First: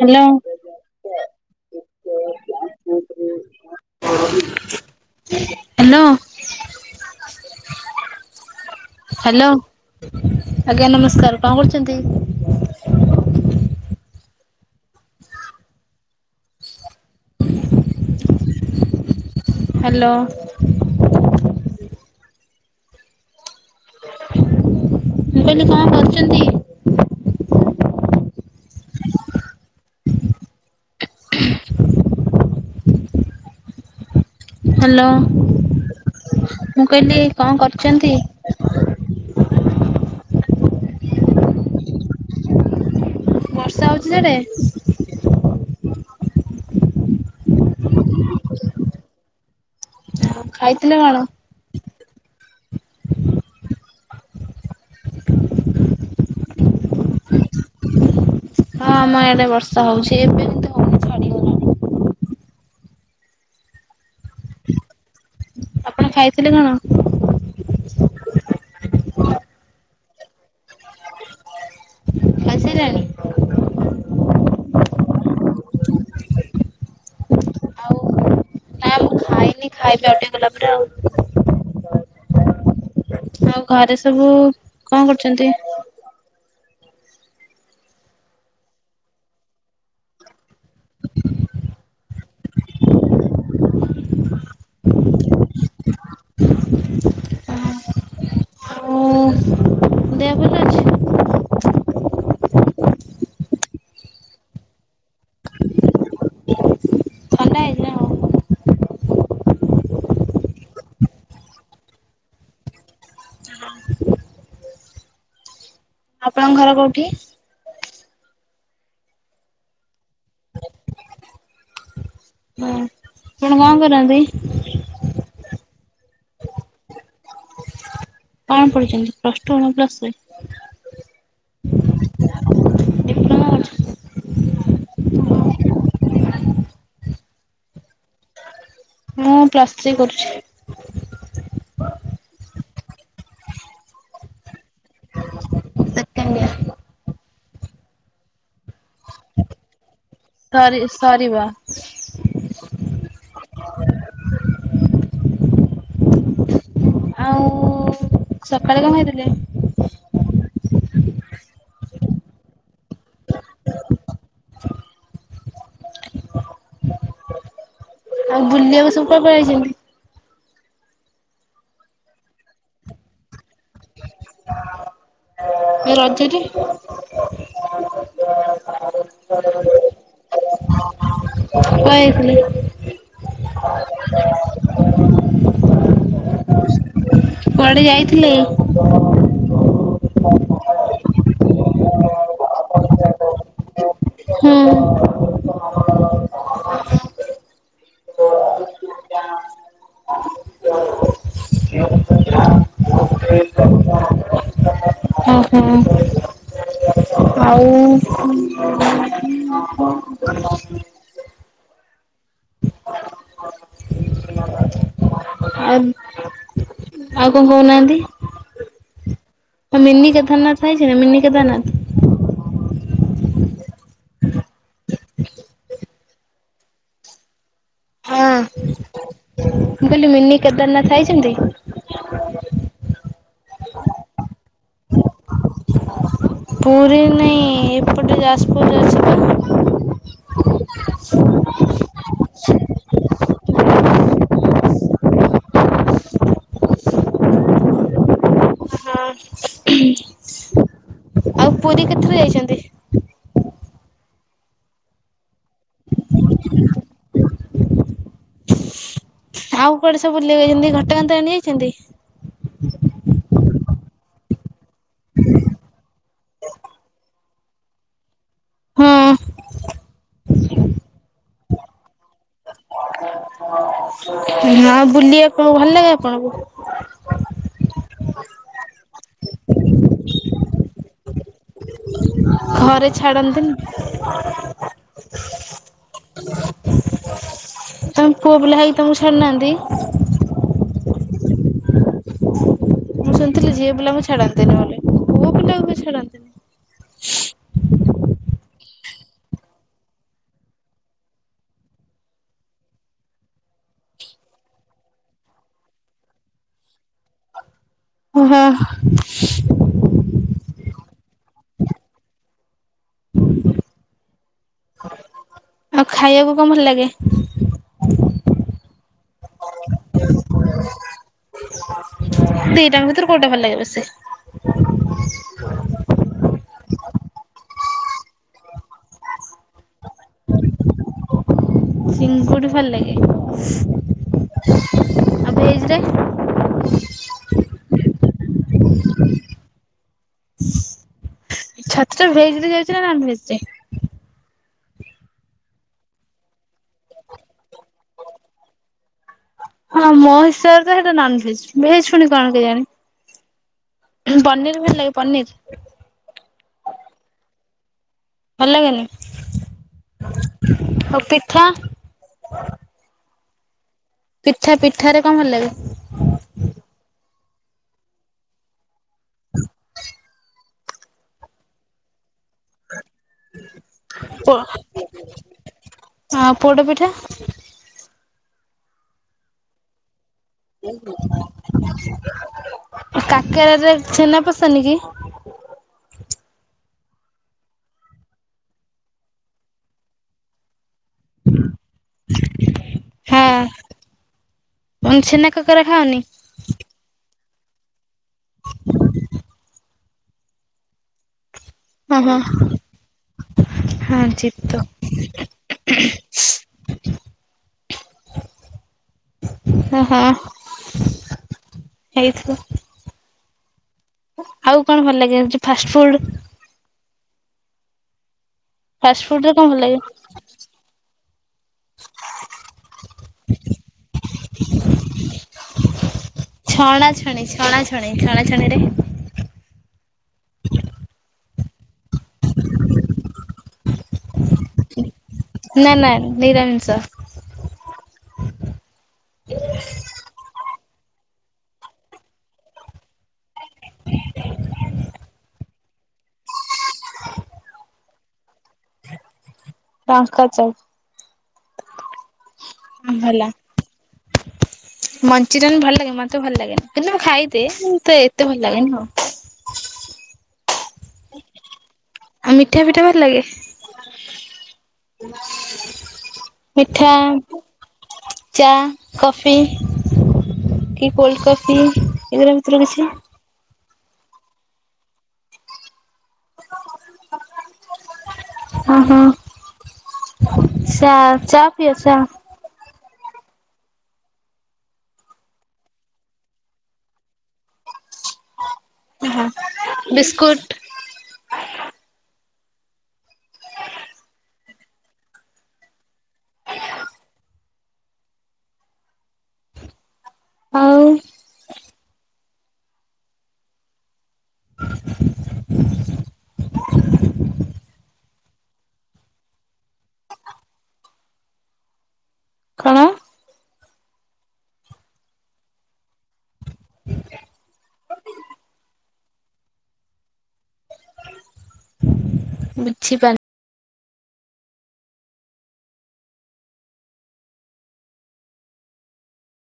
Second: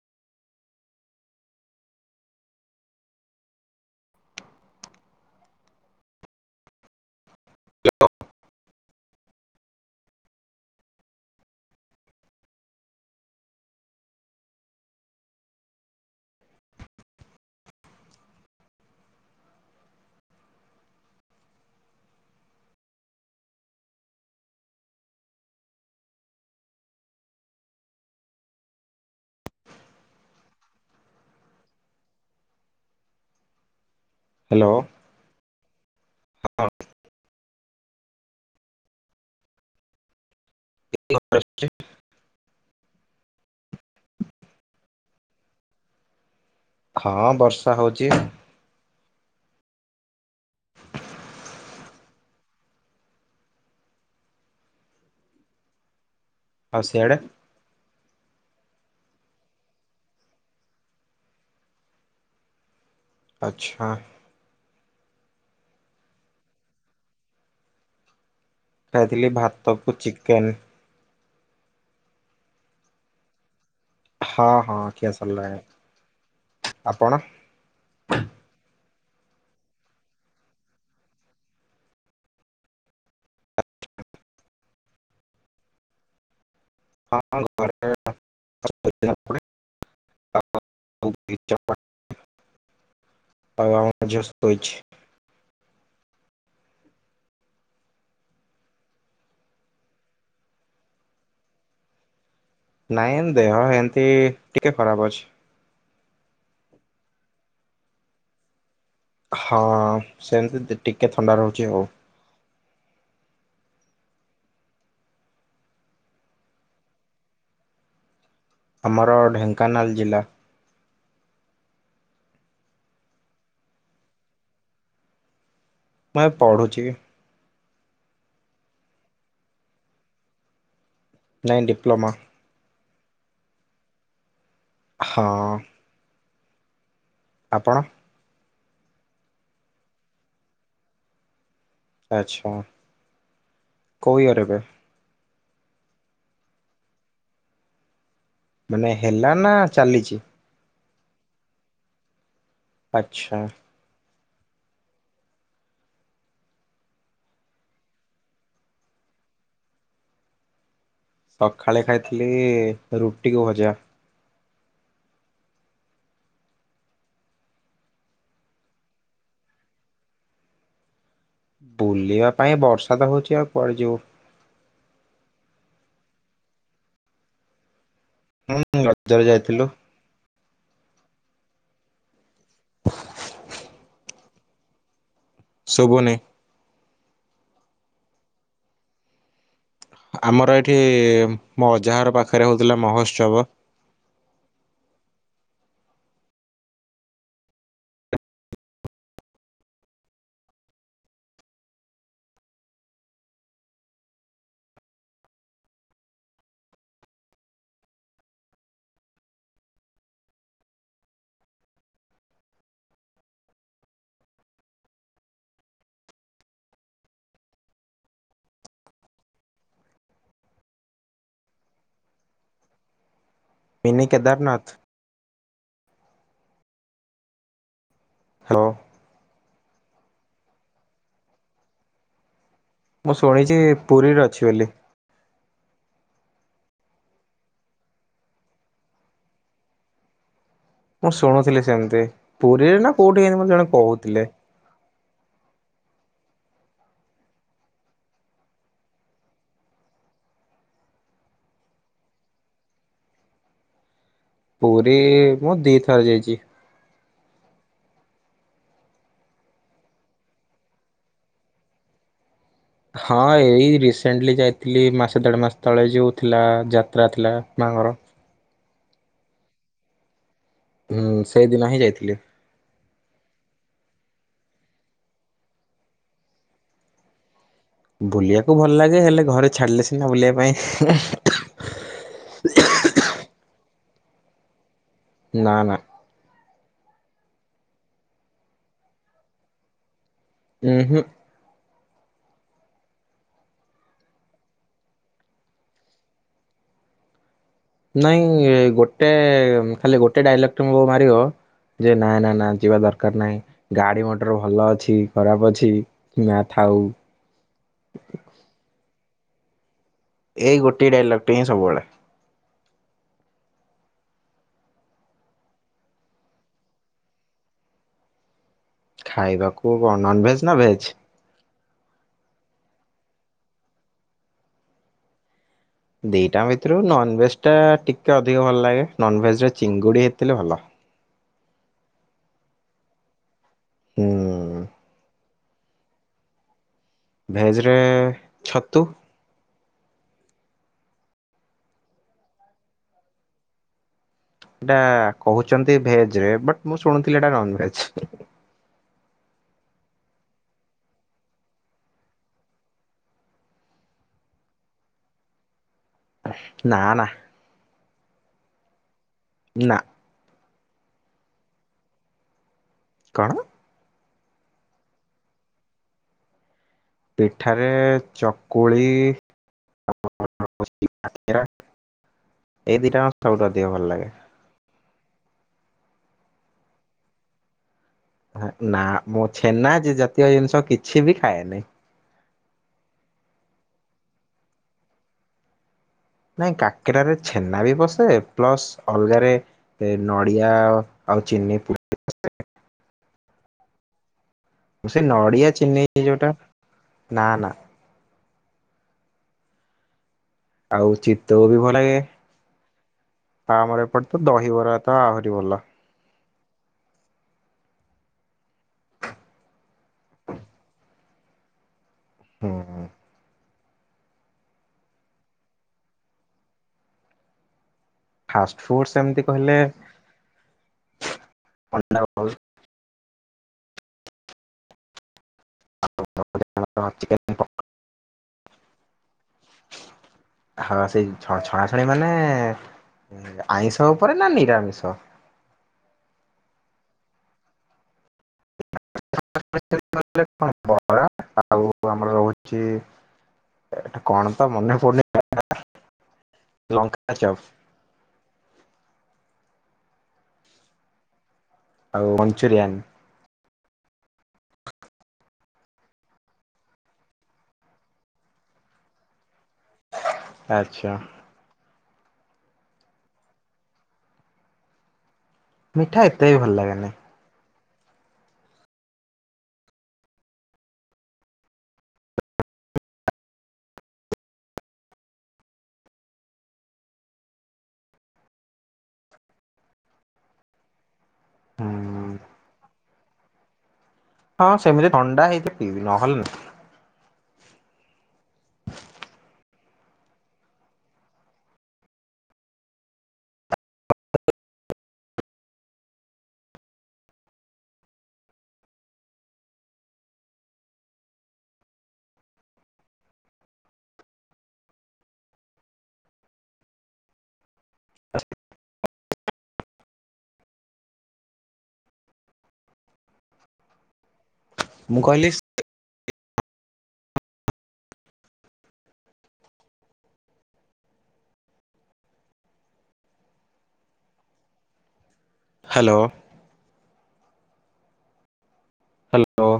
Hello ହଉ [inaudible] hello ଆଜ୍ଞା ନମସ୍କାର କଣ କରୁଛନ୍ତି? ହ୍ୟାଲୋ ମୁଁ କହିଲି କଣ କରୂଛନ୍ତି? ହ୍ୟାଲୋ ହ୍ୟାଲୋ ହଁ ମୁଁ କହିଲି କଣ କରିଚନ୍ତି? [unintelligible] ବର୍ଷା ହେଉଛି ସେଡ଼େ? ହଁ ବର୍ଷା ହଉଛି। ଉ ଖାଇଥିଲେ କଣ? ଆଉ ସିଆଡେ? ହଁ ଆମ ଇଆଡେ ବର୍ଷା ହଉଛି ଏବେବି। ଆଚ୍ଛା ଆପଣ ଖାଇଥିଲେ କଣ? ଖାଇଥିଲି ଭାତକୁ ଚିକେନ୍। ଖାଈସାଇଲେଣି? ହଁ ହଁ ଖିଆ ସରିଲାଣି, ଆପଣ? ଆଉ ନା ମୁଁ ଖାଇନି ଖାଇବି ଆଉଟିକେ ଗଲା ପରେ ଆଉ। ଆଉ ଘରେ ସବୁ କଣ କରୁଛନ୍ତି? ହଁ ଘ [unintelligible] ଆଉ ଆ ଜସ୍ତ ହୋଇଇଛି [unintelligible] ଆଉ ଦେହ ଭଲ ଅଛି ନାଇଁ ଦେହ ଏମତି ଟିକେ ଖରାପ ଅଛି। ଥଣ୍ଡା ହେଇଛି ନା କଣ? ହଁ ସେମିତି ଟିକେ ଥଣ୍ଡା ରହୁଛି ଆଉ। ହ [inaudible] ଆପଣଙ୍କ ଘର କୋଉଠି? ଆମର ଢେଙ୍କାନାଳ ଜିଲ୍ଲା। ହଁ, ଆପଣ କଣ କରନ୍ତି? ମୁଁ ଏବେ ପଢ଼ୁଚି। କଣ ପଢୁଚନ୍ତି ପ୍ଲସ୍ ଟୁ ନା ପ୍ଲସ୍ ଥ୍ରୀ? ନାଇଁ ଡିପ୍ଲମା। ଡିପ୍ଲୋମା କରୁଛନ୍ତି? ହଁ। ଆପଣ? ମୁଁ ପ୍ଲସ ଥ୍ରି କରୁଛି। ଆଚ୍ଛା, କୋଉ ଇୟର୍ ଏବେ? Second year. ମାନେ ହେଲା ନା ଚାଲିଚି? ସରି ସରିବ। ଆଚ୍ଛା। ଆଉ ସକାଳେ କଣ ଖାଇଥିଲେ? ସଖାଳେ ଖାଇଥିଲି ରୁଟିକୁୁ ଭଜା। ଆଉ ବୁଲିଆକୁ ସବୁ [inaudible] ବୁଲିବା ପାଇଁ ବର୍ଷା ତ ହଉଚି ଆଉ କୁଆଡେ ଯିବୁ। ଏ ରଜରେ ହୁଁ ରଜରେ ଯାଇଥିଲୁ। [unintelligible] ଯାଇଥିଲେ? ଶୁଭୁନି। କୁଆଡେ ଯାଇଥିଲେ? [inaudible] ଆମର ଏଇଠି ମୋ ଅଜାଘର ପାଖେରେ ହଉଥିଲା ମହୋତ୍ସବ। ହୁଁ। ଓହୋ, ଆଉ [inaudible] [inaudible] ଆ ଆଉ କଣ କହୁନାହାନ୍ତି। [unintelligible] ମିନି କେଦାରନାଥ [unintelligible] ମିନିକେଦାରନାଥ? ମିନି କେଦାରନାଥ? ହଁ ହାଲୋ। ମୁଁ କହିଲି ମିନି କେଦାରନାଥ ଯାଇଚନ୍ତି? ମୁଁ ଶୁଣିଚି ପୁରୀରେ ଅଛି ବୋଲି। ପୁରୀ ନାଇଁ ଏପଟେ ଯାଜପୁରରେ ଅଛି ବା। ମୁଁ ଶୁଣୁଥିଲି ସେମ୍ତି, ପୁରୀରେ ନା କୋଉଠି [unintelligible] ମତେ ଜଣେ କହୁଥିଲେ। ହଁ ଆଉ ପୁରୀ କେତେଥର ଯାଇଚନ୍ତି? ପୁରୀ ମୁଁ ଦି ଥର ଯାଇଚି। ଆଉ କୁଆଡେ ସବୁ ବୁଲିଆକୁ ଯାଇଚନ୍ତି, ଘଟଗାଁ ତାରେଣି ଯାଇଚନ୍ତି? ହଁ ଏଇ ରିସେଣ୍ଟଲି ଯାଇଥିଲି ମାସେ ଦେଢ଼ ମାସ ତଳେ ଯୋଉ ଥିଲା ଯାତ୍ରା ଥିଲା ମା ଙ୍କର। ହଁ। ହୁଁ, ସେଇଦିନ ହିଁ ଯାଇଥିଲି। ହଁ ନା ବୁଲିବା କଣଙ୍କୁ ଭଲ ଲାଗେ ଆପଣଙ୍କୁ? ବୁଲିବାକୁ ଭଲ ଲାଗେ ହେଲେ ଘରେ ଛାଡିଲେ ସିନା ବୁଲିବା ପାଇଁ। ଘରେ ଛାଡ଼ନ୍ତିନି? ନା ନା ତମେ ପୁଅ ପିଲା ହେଇ ତମକୁ ଛାଡୁନାହାନ୍ତି? ଓ ହୁଁ ମୁଁ ଝିଅ ପିଲା ଙ୍କୁ ଛାଡନ୍ତିନି ବୋଲି ପୁଅ ପିଲାକୁ ବି ଛାଡାନ୍ତିନି? ନାଇଁ ଗୋଟେ ଖାଲି ଗୋଟେ ଡାଇଲଗ ଟେ ବୋଉ ମାରିବ ଯେ ନା ନା ନା ଯିବା ଦରକାର ନାହିଁ ଗାଡି ମଟର ଭଲ ଅଛି ଖରାପ ଅଛି। ନା ଥାଉ ଓ ହଁ ଏଇ ଗୋଟିଏ ଡାଇଲକ୍ ହିଁ ସବୁବେଳେ ଆଉ ଖାଇବାକୁ କଣ ଭଲ ଲାଗେ? ଖାଇବାକୁ କଣ ନନ ଭେଜ୍ ନା ଭେଜ୍? ଦିଟାଙ୍କ ଭିତୁରୁ କଉଟା ଭଲ ଲାଗେ ବେସି? ଦିଟାଙ୍କ ଭିତୁରୁ ନନଭେଜ ଟା ଟିକେ ଅଧିକ ଭଲ ଲାଗେ। ନନଭେଜ ରେ ଚିଙ୍ଗୁଡି ହେଇଥିଲେ ଭଲ। ଚିଙ୍ଗୁଡି ଭଲ ଲାଗେ। ହୁଁ। ଆଉ ଭେଜରେ? ଭେଜରେ ଛତୁ। ଛତୁ ଭେଜ ରେ ଯାଉଛି ନା ନନ ଭେଜ ରେ? ଏଟା କହୁଚନ୍ତି ଭେଜ ରେ ବଟ ମୁଁ ଶୁଣୁଥିଲି ଏଟା ନନ ଭେଜ। ହଁ ମୋ ହିସାବରେ ତ ହେଟା ନନ ଭେଜ ଭେଜ ଫୁଣି କଣ କେ ଜାଆଣି? ପନିର ଭଲ ଲାଗେ ପନିର? ନା ନା। ଭଲ ଲାଗେନି? ନା। ଆଉ ପିଠା? କଣ? ପିଠା ପିଠାରେ କଣ ଭଲ ଲାଗେ? ପିଠାରେ ଚକୁଳି ଆଉ [unintelligible] ଏଇ ଦିଟାଙ୍କ ସବୁଠୁ ଅଧିକ ଭଲ ଲାଗେ। ଆଉ ପୋଡ ପିଠା? ନା ମୁଁ ଛେନା ଯେ ଜାତୀୟ ଜିନିଷ କିଛି ବି ଖାଏନି। କାକେରାରେ ଛେନା ପସେନି କି? ନାଇଁ କାକେରାରେ ଛେନା ବି ବସେ ପ୍ଲସ ଅଲଗାରେ ନଡ଼ିଆ ଆଉ ଚିନି ପୁ ହଁ। ମୁଁ ସେ ଛେନା ନଡ଼ିଆ କାକରା ଚିନି ଖାଅନି? ଯୋଉଟା ନା ନା। ଆଉ ଚିତ୍ତଉ ବି ଭଲ ଲାଗେ ଓହୋ। ଆମର ହଁ ଏପଟେ ତ ଦହିବରା ତ ଆହୁରି ଭଲ। [inaudible] ହଁ ହଁ ହେଇଥିବ। ହୁଁ। ଆଉ କଣ ଭଲ ଲାଗେ ହଉଚି ଫାଷ୍ଟ ଫୁଡ୍? ଫାଷ୍ଟ ଫୁଡ ସେମିତି ରେ କଣ କହିଲେ ଭଲ ଲାଗେ? [unintelligible] [inaudible] ଛଣାଛଣି ଛଣା ଛଣି ଚିକେନ ଛଣା ଛଣିରେ? ହଁ ସେଇ ଛ ଛଣାଛଣି ମାନେ-ଏ-ଏ-ଏ ଆଇଁଷ ଉପରେ ନା ନିରାମିଷ? ନା ନା ନିରାମିଷ। [unintelligible] ବରା ଆଉ ଆମର ହଉଛି ଏଟା କଣ ତ ମନେ ପଡୁନି [unintelligible] ଲଙ୍କା ଚପ। ତାଙ୍କ ଚପ୍। ଆଉ ମଞ୍ଚୁରିଆନ। ହେଲା। ମଞ୍ଚୁରିଆନ ଭଲ ଲାଗେ ମତେ ଭଲ ଲାଗେନି କିନ୍ତୁ ମୁଁ ଖାଇ ଦିଏ କିନ୍ତୁ ଏତେ ଭଲ ଲାଗେନି ଆଉ। ଆଛା। ଆଉ ମିଠା ପିଠା ଭଲ ଲାଗେ? ମିଠା ଏତେ ବି ଭଲ ଲାଗେନି ମିଠା, ଚା, କଫି କି କୋଲ୍ଡ କଫି ଏଗୁରା ଭିତରୁ କିଛି? [unintelligible] ଉ ହୁଁ ଚା ଚା ପିଅ ଚା? ହୁଁ ହଁ ସେମିତି ଥଣ୍ଡା ହେଇଥିଲେ ପିଇବି ନହେଲେ ନା। ହଁ ବିସ୍କୁଟ୍ ଆଉ କଣ ମୁଁ କହିଲି ବୁଝିପାରୁ ହ୍ୟାଲୋ। ହ୍ୟାଲୋ।